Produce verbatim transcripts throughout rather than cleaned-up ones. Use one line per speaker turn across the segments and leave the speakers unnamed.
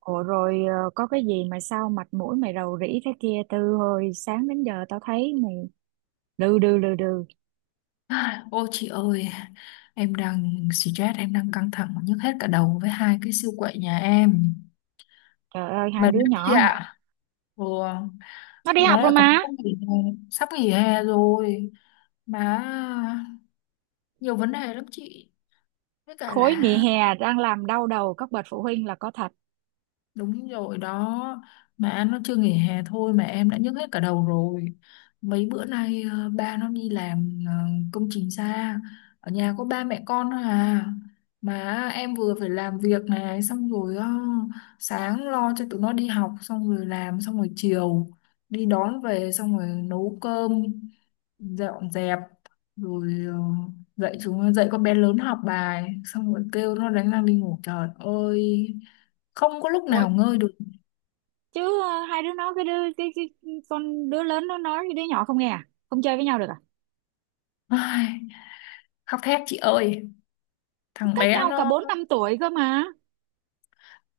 Ủa rồi ờ, có cái gì mà sao mặt mũi mày rầu rĩ thế kia? Từ hồi sáng đến giờ tao thấy mày đừ đừ đừ đừ.
Ô chị ơi, em đang stress, em đang căng thẳng nhức hết cả đầu với hai cái siêu quậy nhà em.
Trời ơi, hai
Mệt
đứa
lắm chị
nhỏ hả?
ạ. Ừ,
Nó đi
tụi nó
học rồi
lại còn
mà.
sắp nghỉ hè, sắp nghỉ hè rồi. Mà nhiều vấn đề lắm chị. Với cả
Khối nghỉ
là
hè đang làm đau đầu các bậc phụ huynh là có thật.
đúng rồi đó. Mà anh nó chưa nghỉ hè thôi mà em đã nhức hết cả đầu rồi. Mấy bữa nay ờ, ba nó đi làm, ờ, công trình xa. Ở nhà có ba mẹ con thôi à. Mà em vừa phải làm việc này xong rồi, ờ, sáng lo cho tụi nó đi học, xong rồi làm xong rồi chiều đi đón về, xong rồi nấu cơm, dọn dẹp, rồi ờ, dạy chúng dạy con bé lớn học bài, xong rồi kêu nó đánh răng đi ngủ. Trời ơi, không có lúc
Ôi,
nào ngơi được.
chứ ờ, hai đứa nó cái đứa cái, cái con đứa lớn nó nói với đứa nhỏ không nghe à? Không chơi với nhau được à?
Ai, khóc thét chị ơi,
Nó
thằng
cách
bé
nhau cả
nó
bốn năm tuổi cơ mà.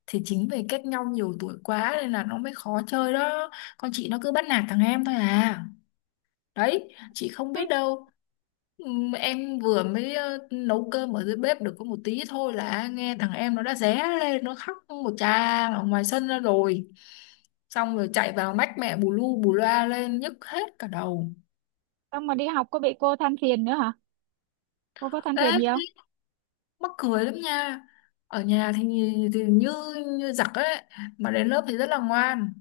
thì chính vì cách nhau nhiều tuổi quá nên là nó mới khó chơi đó. Con chị nó cứ bắt nạt thằng em thôi à, đấy chị không
Ê,
biết đâu. Ừm, em vừa mới ờ, nấu cơm ở dưới bếp được có một tí thôi là nghe thằng em nó đã ré lên, nó khóc một tràng ở ngoài sân ra rồi, xong rồi chạy vào mách mẹ bù lu bù loa lên, nhức hết cả đầu.
xong mà đi học có bị cô than phiền nữa hả? Cô có than
Ê
phiền gì không?
thế, mắc cười lắm nha. Ở nhà thì, thì như như giặc ấy, mà đến lớp thì rất là ngoan.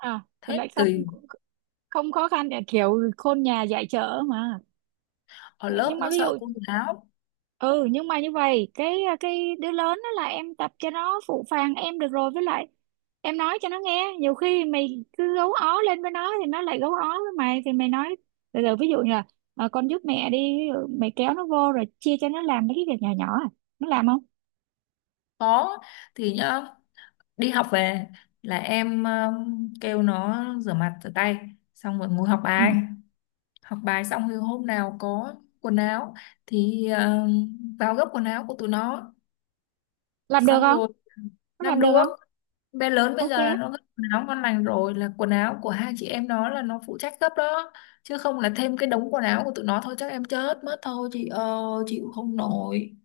À thì
Thế
lại không
tùy,
không khó khăn, kiểu khôn nhà dạy chợ mà.
ở lớp
Nhưng mà
nó
ví
sợ
dụ,
cô giáo.
ừ, nhưng mà như vậy cái à, cái đứa lớn đó là em tập cho nó phụ phàng em được rồi, với lại em nói cho nó nghe. Nhiều khi mày cứ gấu ó lên với nó thì nó lại gấu ó với mày, thì mày nói từ từ, ví dụ như là "Ờ, con giúp mẹ đi". Ví dụ mày kéo nó vô rồi chia cho nó làm mấy cái việc nhỏ nhỏ à. Nó làm không?
Có, thì nhá, đi học về là em um, kêu nó rửa mặt rửa tay, xong rồi ngồi học
Ừ.
bài. Học bài xong thì hôm nào có quần áo thì um, vào gấp quần áo của tụi nó.
Làm được
Xong
không?
rồi
Nó
làm
làm được
được,
không?
bé lớn bây
Ok.
giờ là nó gấp quần áo ngon lành rồi, là quần áo của hai chị em nó là nó phụ trách gấp đó. Chứ không là thêm cái đống quần áo của tụi nó thôi chắc em chết mất thôi chị ơi, chịu không nổi.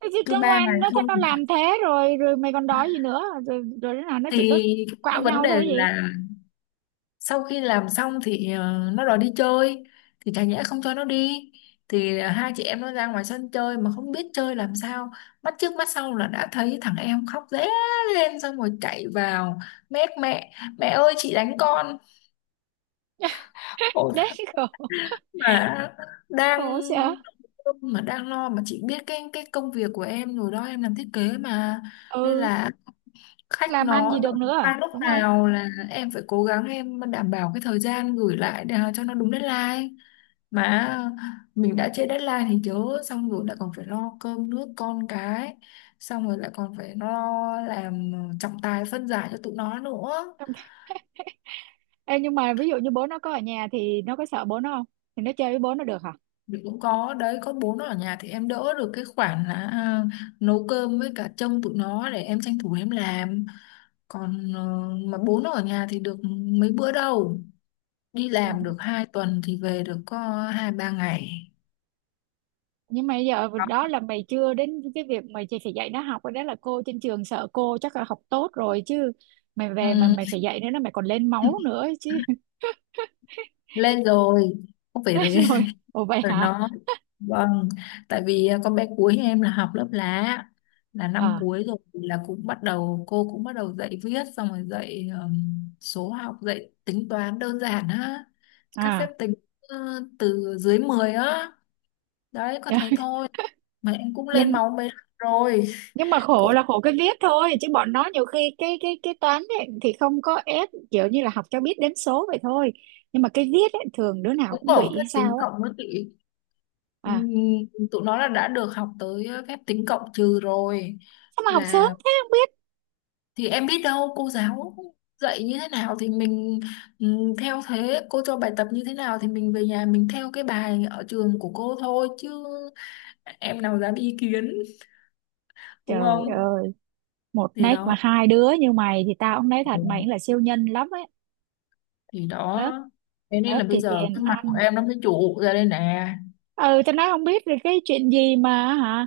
Thế chứ
Cứ
cứ
ba
ngoan,
ngày
nó thế
không
nó làm thế rồi, rồi mày còn đòi gì nữa? Rồi rồi đứa nào nó chỉ có
thì cái
quạo
vấn
nhau
đề
thôi gì.
là sau khi làm xong thì ờ, nó đòi đi chơi, thì chả nhẽ không cho nó đi. Thì ờ, hai chị em nó ra ngoài sân chơi mà không biết chơi làm sao, mắt trước mắt sau là đã thấy thằng em khóc ré lên xong rồi chạy vào mét mẹ, mẹ ơi chị đánh con. Ôi,
Đấy, khổ,
mà đang
khổ sợ.
mà đang lo mà chị biết cái cái công việc của em rồi đó, em làm thiết kế mà. Nên
Ừ,
là khách
làm ăn
nó
gì được
đòi
nữa à?
qua lúc
Đúng không?
nào là em phải cố gắng em đảm bảo cái thời gian gửi lại để cho nó đúng deadline. Mà mình đã trễ deadline thì chớ, xong rồi lại còn phải lo cơm nước con cái, xong rồi lại còn phải lo làm trọng tài phân giải cho tụi nó nữa.
Em nhưng mà ví dụ như bố nó có ở nhà thì nó có sợ bố nó không? Thì nó chơi với bố nó được hả?
Mình cũng có đấy, có bố nó ở nhà thì em đỡ được cái khoản là à, nấu cơm với cả trông tụi nó để em tranh thủ em làm. Còn ờ, mà bố nó ở nhà thì được mấy bữa đâu, đi
Ừ.
làm được hai tuần thì về được có hai ba ngày.
Nhưng mà bây giờ đó là mày chưa đến cái việc mày chỉ phải dạy nó học. Cái đó là cô trên trường, sợ cô chắc là học tốt rồi chứ. Mày
Ừ.
về mà mày phải dạy nữa là mày còn lên máu nữa ấy chứ.
Lên rồi, không phải rồi.
Thế rồi, ồ vậy
Rồi
hả?
nó, vâng, tại vì à, con bé cuối em là học lớp lá, là năm
À,
cuối rồi thì là cũng bắt đầu cô cũng bắt đầu dạy viết, xong rồi dạy ừm, số học, dạy tính toán đơn giản á, các phép
à.
tính, ờ, từ dưới mười á, đấy có thế thôi, mà em cũng lên
nhưng
máu mấy lần rồi.
nhưng mà khổ
Cũng
là khổ cái viết thôi, chứ bọn nó nhiều khi cái cái cái toán ấy, thì không có ép, kiểu như là học cho biết đếm số vậy thôi. Nhưng mà cái viết ấy, thường đứa nào
Cũng
cũng bị
có
hay
phép tính
sao á.
cộng với tỷ.
À,
Ừm, Tụi nó là đã được học tới phép tính cộng trừ rồi,
sao mà học sớm
là
thế không biết.
thì em biết đâu cô giáo dạy như thế nào thì mình ừm, theo thế, cô cho bài tập như thế nào thì mình về nhà mình theo cái bài ở trường của cô thôi chứ, em nào dám ý kiến, đúng
Trời
không.
ơi, một
Thì
nách
đó.
mà hai đứa như mày thì tao cũng nói
Ừ.
thật, mày cũng là siêu nhân lắm ấy.
Thì
Lớp,
đó, thế nên
lớp
là bây
thì
giờ
tiền
cái mặt của
ăn,
em nó mới trụ ra đây nè.
ừ tao nói không biết được cái chuyện gì mà hả.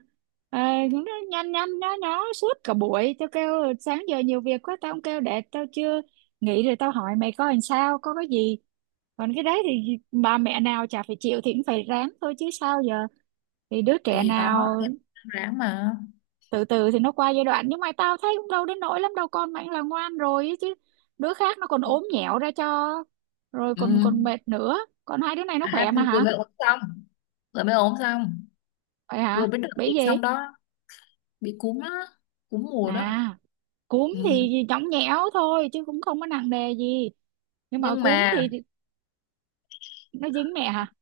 ờ, nó nhăn nhăn nhó nhó suốt cả buổi, tao kêu sáng giờ nhiều việc quá tao không kêu, để tao chưa, nghỉ rồi tao hỏi mày coi làm sao, có cái gì. Còn cái đấy thì bà mẹ nào chả phải chịu, thì cũng phải ráng thôi chứ sao giờ. Thì đứa trẻ
Thì đó,
nào,
em ráng mà.
từ từ thì nó qua giai đoạn. Nhưng mà tao thấy cũng đâu đến nỗi lắm đâu, con mày là ngoan rồi ấy chứ. Đứa khác nó còn ốm nhẹo ra cho, rồi
Ừ,
còn còn mệt nữa. Còn hai đứa này nó
à,
khỏe
thì
mà
vừa
hả?
mới ốm xong, vừa mới ốm xong,
Vậy hả?
vừa mới được
Bị
dịch
gì?
xong đó, bị cúm á, cúm mùa đó.
À, cúm
Ừ.
thì nhõng nhẽo thôi chứ cũng không có nặng nề gì. Nhưng mà
nhưng
cúm
mà
thì nó dính mẹ hả.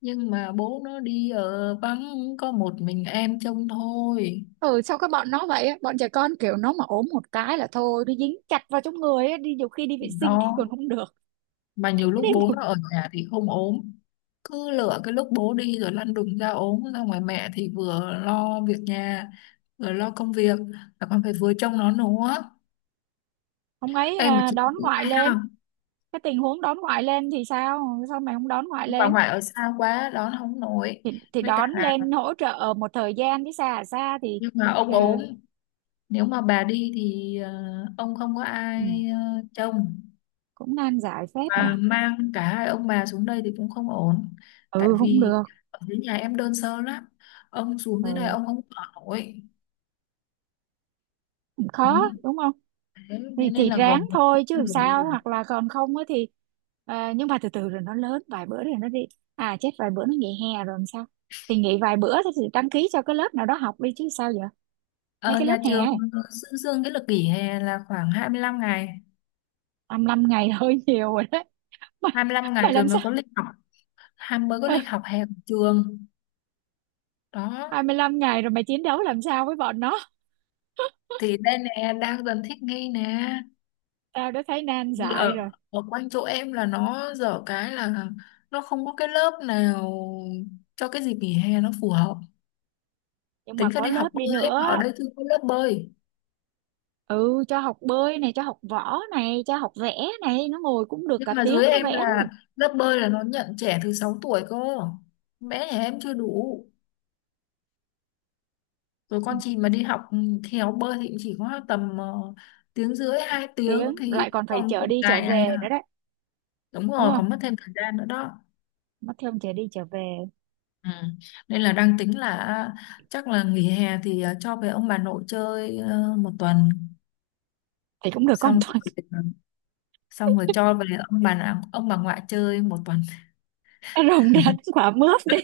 nhưng mà bố nó đi ở vắng có một mình em trông thôi.
Ừ, sao các bọn nó vậy á? Bọn trẻ con kiểu nó mà ốm một cái là thôi, nó dính chặt vào trong người á, đi nhiều khi đi vệ sinh thì
Đó,
còn không được.
mà nhiều
Nó
lúc
đi
bố
một
nó ở nhà thì không ốm, cứ lựa cái lúc bố đi rồi lăn đùng ra ốm, ra ngoài mẹ thì vừa lo việc nhà, vừa lo công việc, là còn phải vừa trông nó nữa.
ông ấy
Ê mà
à,
chị
đón
cũng
ngoại
hay
lên.
không,
Cái tình huống đón ngoại lên thì sao, sao mày không đón ngoại
ông bà
lên?
ngoại ở xa quá đón không nổi,
thì thì
với cả
đón lên hỗ trợ một thời gian chứ, xa à, xa thì
nhưng mà ông
ờ,
ốm. Nếu mà bà đi thì ờ, ông không có
ừ,
ai ờ, trông,
cũng nan giải phép
và
nhỉ.
mang cả hai ông bà xuống đây thì cũng không ổn. Tại
Ừ cũng
vì
được,
ở dưới nhà em đơn sơ lắm. Ông xuống
ừ,
dưới này ông không ở nổi.
cũng khó
Ừ.
đúng không?
Thế thế
Thì
nên
thì
là
ráng
gồng mình.
thôi chứ làm sao, hoặc là còn không á thì ờ, nhưng mà từ từ rồi nó lớn, vài bữa rồi nó đi. À chết, vài bữa nó nghỉ hè rồi làm sao? Thì nghỉ vài bữa thì đăng ký cho cái lớp nào đó học đi chứ sao giờ. Mấy
Ờ,
cái lớp
nhà
hè.
trường dương dương cái lịch nghỉ hè là khoảng hai mươi lăm ngày.
hai lăm ngày hơi nhiều rồi đấy. mày,
hai mươi lăm
mày
ngày rồi
làm
mới
sao
có lịch học, hai mới có lịch học hè của trường. Đó.
hai mươi lăm ngày rồi mày chiến đấu làm sao với bọn nó?
Thì đây nè đang dần thích nghi nè.
Tao đã thấy nan
Vì
giải
ở
rồi.
ở quanh chỗ em là nó dở cái là nó không có cái lớp nào cho cái dịp nghỉ hè nó phù hợp.
Nhưng
Tính
mà
ra
có
đi
lớp
học
đi
bơi, em ở
nữa,
đây chưa có lớp bơi.
ừ, cho học bơi này, cho học võ này, cho học vẽ này, nó ngồi cũng được
Nhưng
cả
mà
tiếng
dưới
nó
em
vẽ đấy.
là lớp bơi là nó nhận trẻ từ sáu tuổi cơ, bé nhà em chưa đủ. Rồi con chị mà đi học theo bơi thì cũng chỉ có tầm ờ, tiếng rưỡi hai tiếng
Tiếng
thì
lại còn phải
còn
chở
một
đi chở
ngày này
về nữa
à.
đấy,
Đúng
đúng
rồi,
không?
còn mất thêm thời gian nữa đó.
Nó thêm chở đi chở về.
Ừ. Nên là đang tính là chắc là nghỉ hè thì ờ, cho về ông bà nội chơi ờ, một tuần,
Thì cũng được con
xong,
Thuận.
xong rồi cho về ông bà ông bà ngoại chơi một tuần.
Nó rồng đến quả mướp đi.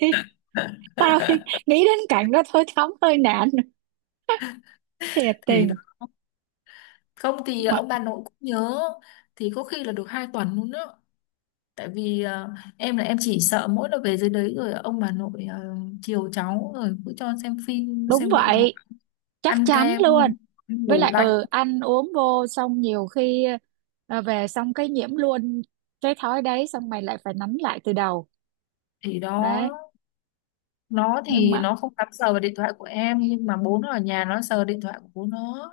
Tao nghĩ đến cảnh đó thôi thấm hơi nản, thiệt
Thì đó.
tình
Không thì ờ,
mà.
ông bà nội cũng nhớ, thì có khi là được hai tuần luôn đó. Tại vì ờ, em là em chỉ sợ mỗi lần về dưới đấy rồi ông bà nội ờ, chiều cháu rồi cứ cho xem phim
Đúng
xem điện thoại,
vậy, chắc
ăn
chắn
kem,
luôn.
ăn
Với
đồ
lại
lạnh.
ừ ăn uống vô xong nhiều khi ờ, về xong cái nhiễm luôn cái thói đấy, xong mày lại phải nắn lại từ đầu.
Thì đó,
Đấy,
nó
nhưng
thì
mà
nó không dám sờ vào điện thoại của em nhưng mà bố nó ở nhà nó sờ điện thoại của bố nó.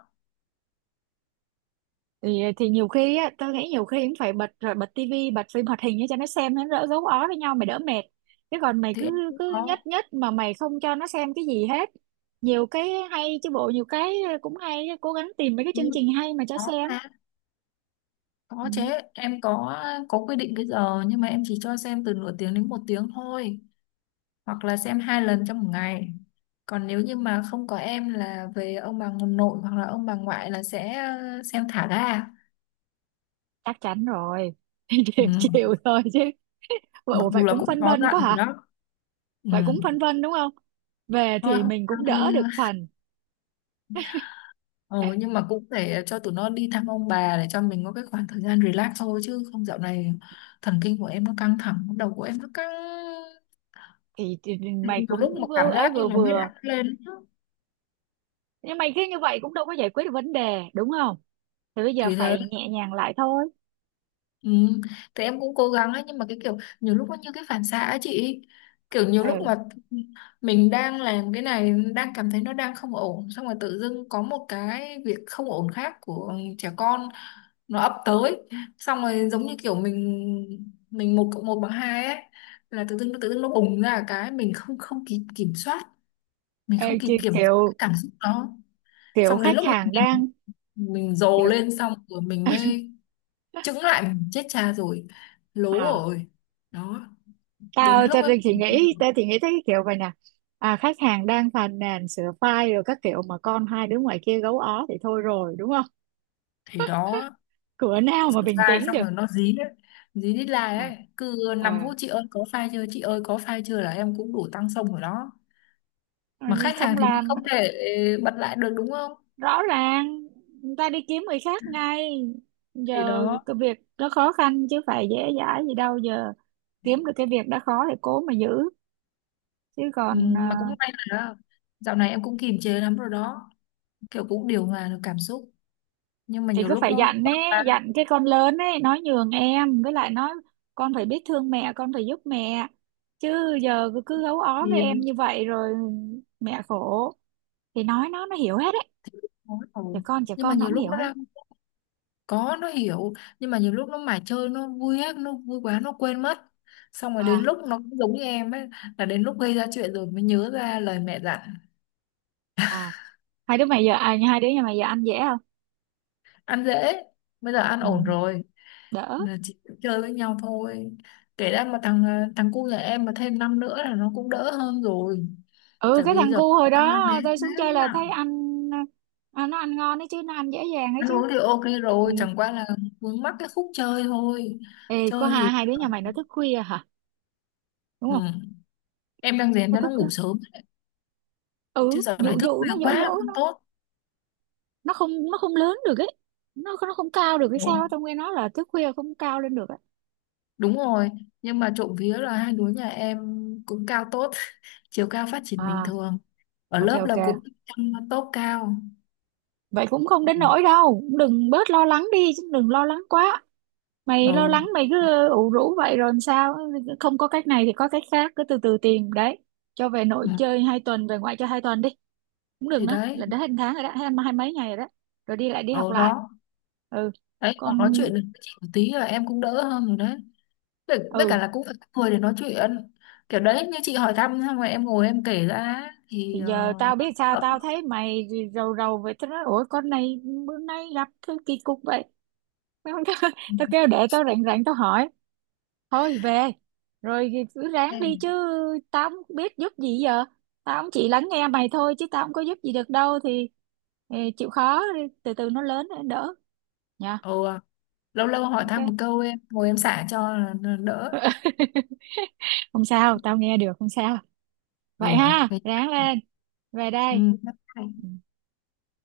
thì thì nhiều khi á tao nghĩ nhiều khi cũng phải bật, rồi bật tivi, bật phim hoạt hình cho nó xem, nó đỡ gấu ó với nhau, mày đỡ mệt. Chứ còn mày
Thì em
cứ
cũng
cứ nhất
có.
nhất mà mày không cho nó xem cái gì hết. Nhiều cái hay chứ bộ, nhiều cái cũng hay, cố gắng tìm mấy cái
Ừ,
chương trình hay mà cho
có,
xem.
à,
Ừ,
có chứ, em có có quy định cái giờ, nhưng mà em chỉ cho xem từ nửa tiếng đến một tiếng thôi, hoặc là xem hai lần trong một ngày. Còn nếu như mà không có em là về ông bà nội hoặc là ông bà ngoại là sẽ ờ, xem thả ga.
chắc chắn rồi.
Ừ.
Chịu chịu thôi chứ.
Mặc
Ủa vậy
dù là
cũng
cũng
phân
có
vân
dặn
quá
rồi
hả?
đó. Ừ.
Vậy cũng phân vân đúng không? Về
Thôi
thì
hôm
mình
sau
cũng
đi.
đỡ
ờ,
được phần.
Ờ, nhưng mà cũng để cho tụi nó đi thăm ông bà để cho mình có cái khoảng thời gian relax thôi chứ không, dạo này thần kinh của em nó căng thẳng, đầu của em nó căng.
thì, thì mày
Đến từ lúc
cũng
mà
vừa-
cảm
ấy,
giác như
vừa
nó huyết
vừa.
áp lên.
Nhưng mày cứ như vậy cũng đâu có giải quyết được vấn đề đúng không? Thì bây giờ
Thì thế.
phải nhẹ nhàng lại thôi.
Ừ. Thì em cũng cố gắng ấy nhưng mà cái kiểu nhiều lúc nó như cái phản xạ ấy chị, kiểu nhiều lúc
Ừ.
mà mình đang làm cái này đang cảm thấy nó đang không ổn, xong rồi tự dưng có một cái việc không ổn khác của trẻ con nó ập tới, xong rồi giống như kiểu mình mình một cộng một bằng hai ấy, là tự dưng tự dưng nó bùng ra cái mình không không kịp kiểm soát, mình
Ê,
không kịp
ki-
kiểm
kiểu,
soát cái cảm xúc đó.
kiểu
Xong đến
khách
lúc
hàng đang,
mình mình, mình dồn
kiểu
lên xong rồi mình mới chững lại, mình chết cha rồi, lố
à,
rồi. Đó, đến
tao
cái lúc
tao
ấy.
thì nghĩ, tao thì nghĩ thấy cái kiểu vậy nè. À, khách hàng đang phàn nàn sửa file rồi các kiểu mà con hai đứa ngoài kia gấu ó thì thôi rồi đúng không?
Thì đó,
Cửa nào mà
sửa
bình
sai
tĩnh
xong
được.
rồi nó dí đấy, dí đít lai
À.
ấy, cứ năm
Ờ,
phút chị ơi có file chưa, chị ơi có file chưa, là em cũng đủ tăng xong rồi đó.
ờ,
Mà khách hàng
không
thì mình
làm,
không thể bật lại được, đúng không.
rõ ràng người ta đi kiếm người khác ngay.
Thì
Giờ
đó.
cái việc nó khó khăn chứ phải dễ dãi gì đâu giờ. Kiếm được cái việc đã khó thì cố mà giữ, chứ
Ừ,
còn
mà cũng
à,
may là dạo này em cũng kiềm chế lắm rồi đó, kiểu cũng điều hòa được cảm xúc, nhưng mà
thì
nhiều
cứ
lúc
phải
nó
dặn
quá
ấy,
quá
dặn cái con lớn ấy, nói nhường em, với lại nói con phải biết thương mẹ, con phải giúp mẹ, chứ giờ cứ cứ gấu ó
thì
với em như vậy rồi mẹ khổ. Thì nói nó nó hiểu hết đấy,
thôi
trẻ
rồi.
con trẻ
Nhưng mà
con nó
nhiều
cũng
lúc
hiểu
nó
hết.
ra có, nó hiểu. Nhưng mà nhiều lúc nó mải chơi, nó vui á, nó vui quá, nó quên mất. Xong rồi đến
À,
lúc nó cũng giống như em ấy, là đến lúc gây ra chuyện rồi mới nhớ ra lời mẹ dặn.
à, hai đứa mày giờ, à hai đứa nhà mày giờ ăn dễ không?
Ăn dễ, bây giờ ăn
Ừ,
ổn rồi.
đỡ.
Là chỉ chơi với nhau thôi. Kể ra mà thằng ờ, thằng cu nhà em mà thêm năm nữa là nó cũng đỡ hơn rồi.
Ừ,
Tại
cái
vì
thằng
giờ
cu hồi
tao là bé
đó tôi
thế
xuống chơi là
à.
thấy anh, à, nó ăn ngon đấy chứ, nó ăn dễ dàng đấy
Ăn
chứ.
uống thì ok
Ừ.
rồi, chẳng qua là vướng mắc cái khúc chơi thôi.
Ê có
Chơi thì...
hai hai đứa nhà mày nó thức khuya hả? Đúng
Ừ.
không?
Em đang rèn
Nó
cho nó
thức khuya.
ngủ sớm, chứ
Ừ,
giờ này
dụ
thức
dụ nó,
khuya
dỗ
quá
dỗ
không
nó.
tốt.
Nó không, nó không lớn được ấy. nó nó không cao được cái sao
Ồ,
á. Tao nghe nói là thức khuya không cao lên được ấy.
đúng rồi, nhưng mà trộm vía là hai đứa nhà em cũng cao tốt, chiều cao phát triển bình
À,
thường, ở
ok
lớp là
ok,
cũng trong top cao.
vậy cũng không đến nỗi đâu, cũng đừng, bớt lo lắng đi chứ, đừng lo lắng quá. Mày lo
Ừ.
lắng mày cứ ủ rũ vậy rồi làm sao. Không có cách này thì có cách khác, cứ từ từ tìm đấy. Cho về nội
Ừ.
chơi hai tuần, về ngoại chơi hai tuần đi, cũng được.
Thì
Nữa
đấy,
là đã hết một tháng rồi đó, hết hai mấy ngày rồi đó, rồi đi lại, đi học
ở
lại.
đó,
Ừ,
đấy còn nói
con.
chuyện được với chị một tí là em cũng đỡ hơn rồi đấy. Với, với cả
Ừ
là cũng phải có người để nói chuyện, kiểu đấy, như chị hỏi thăm xong rồi em ngồi em kể ra thì
thì
ờ,
giờ tao biết
nó
sao,
đỡ.
tao thấy mày rầu rầu vậy tao nói, ủa con này bữa nay gặp cái kỳ cục vậy.
Ừ.
Tao kêu để tao rảnh rảnh tao hỏi. Thôi về rồi thì cứ ráng đi
Ok.
chứ, tao không biết giúp gì giờ. Tao cũng chỉ lắng nghe mày thôi chứ tao không có giúp gì được đâu. Thì ờ, chịu khó đi, từ từ nó lớn nó đỡ nha.
Ừ, lâu lâu hỏi thăm một
Ok.
câu em ngồi em xả cho là là đỡ.
Không sao, tao nghe được, không sao.
Ừ.
Vậy ha, ráng lên, về
Ừ,
đây.
bye bye.
Ừ.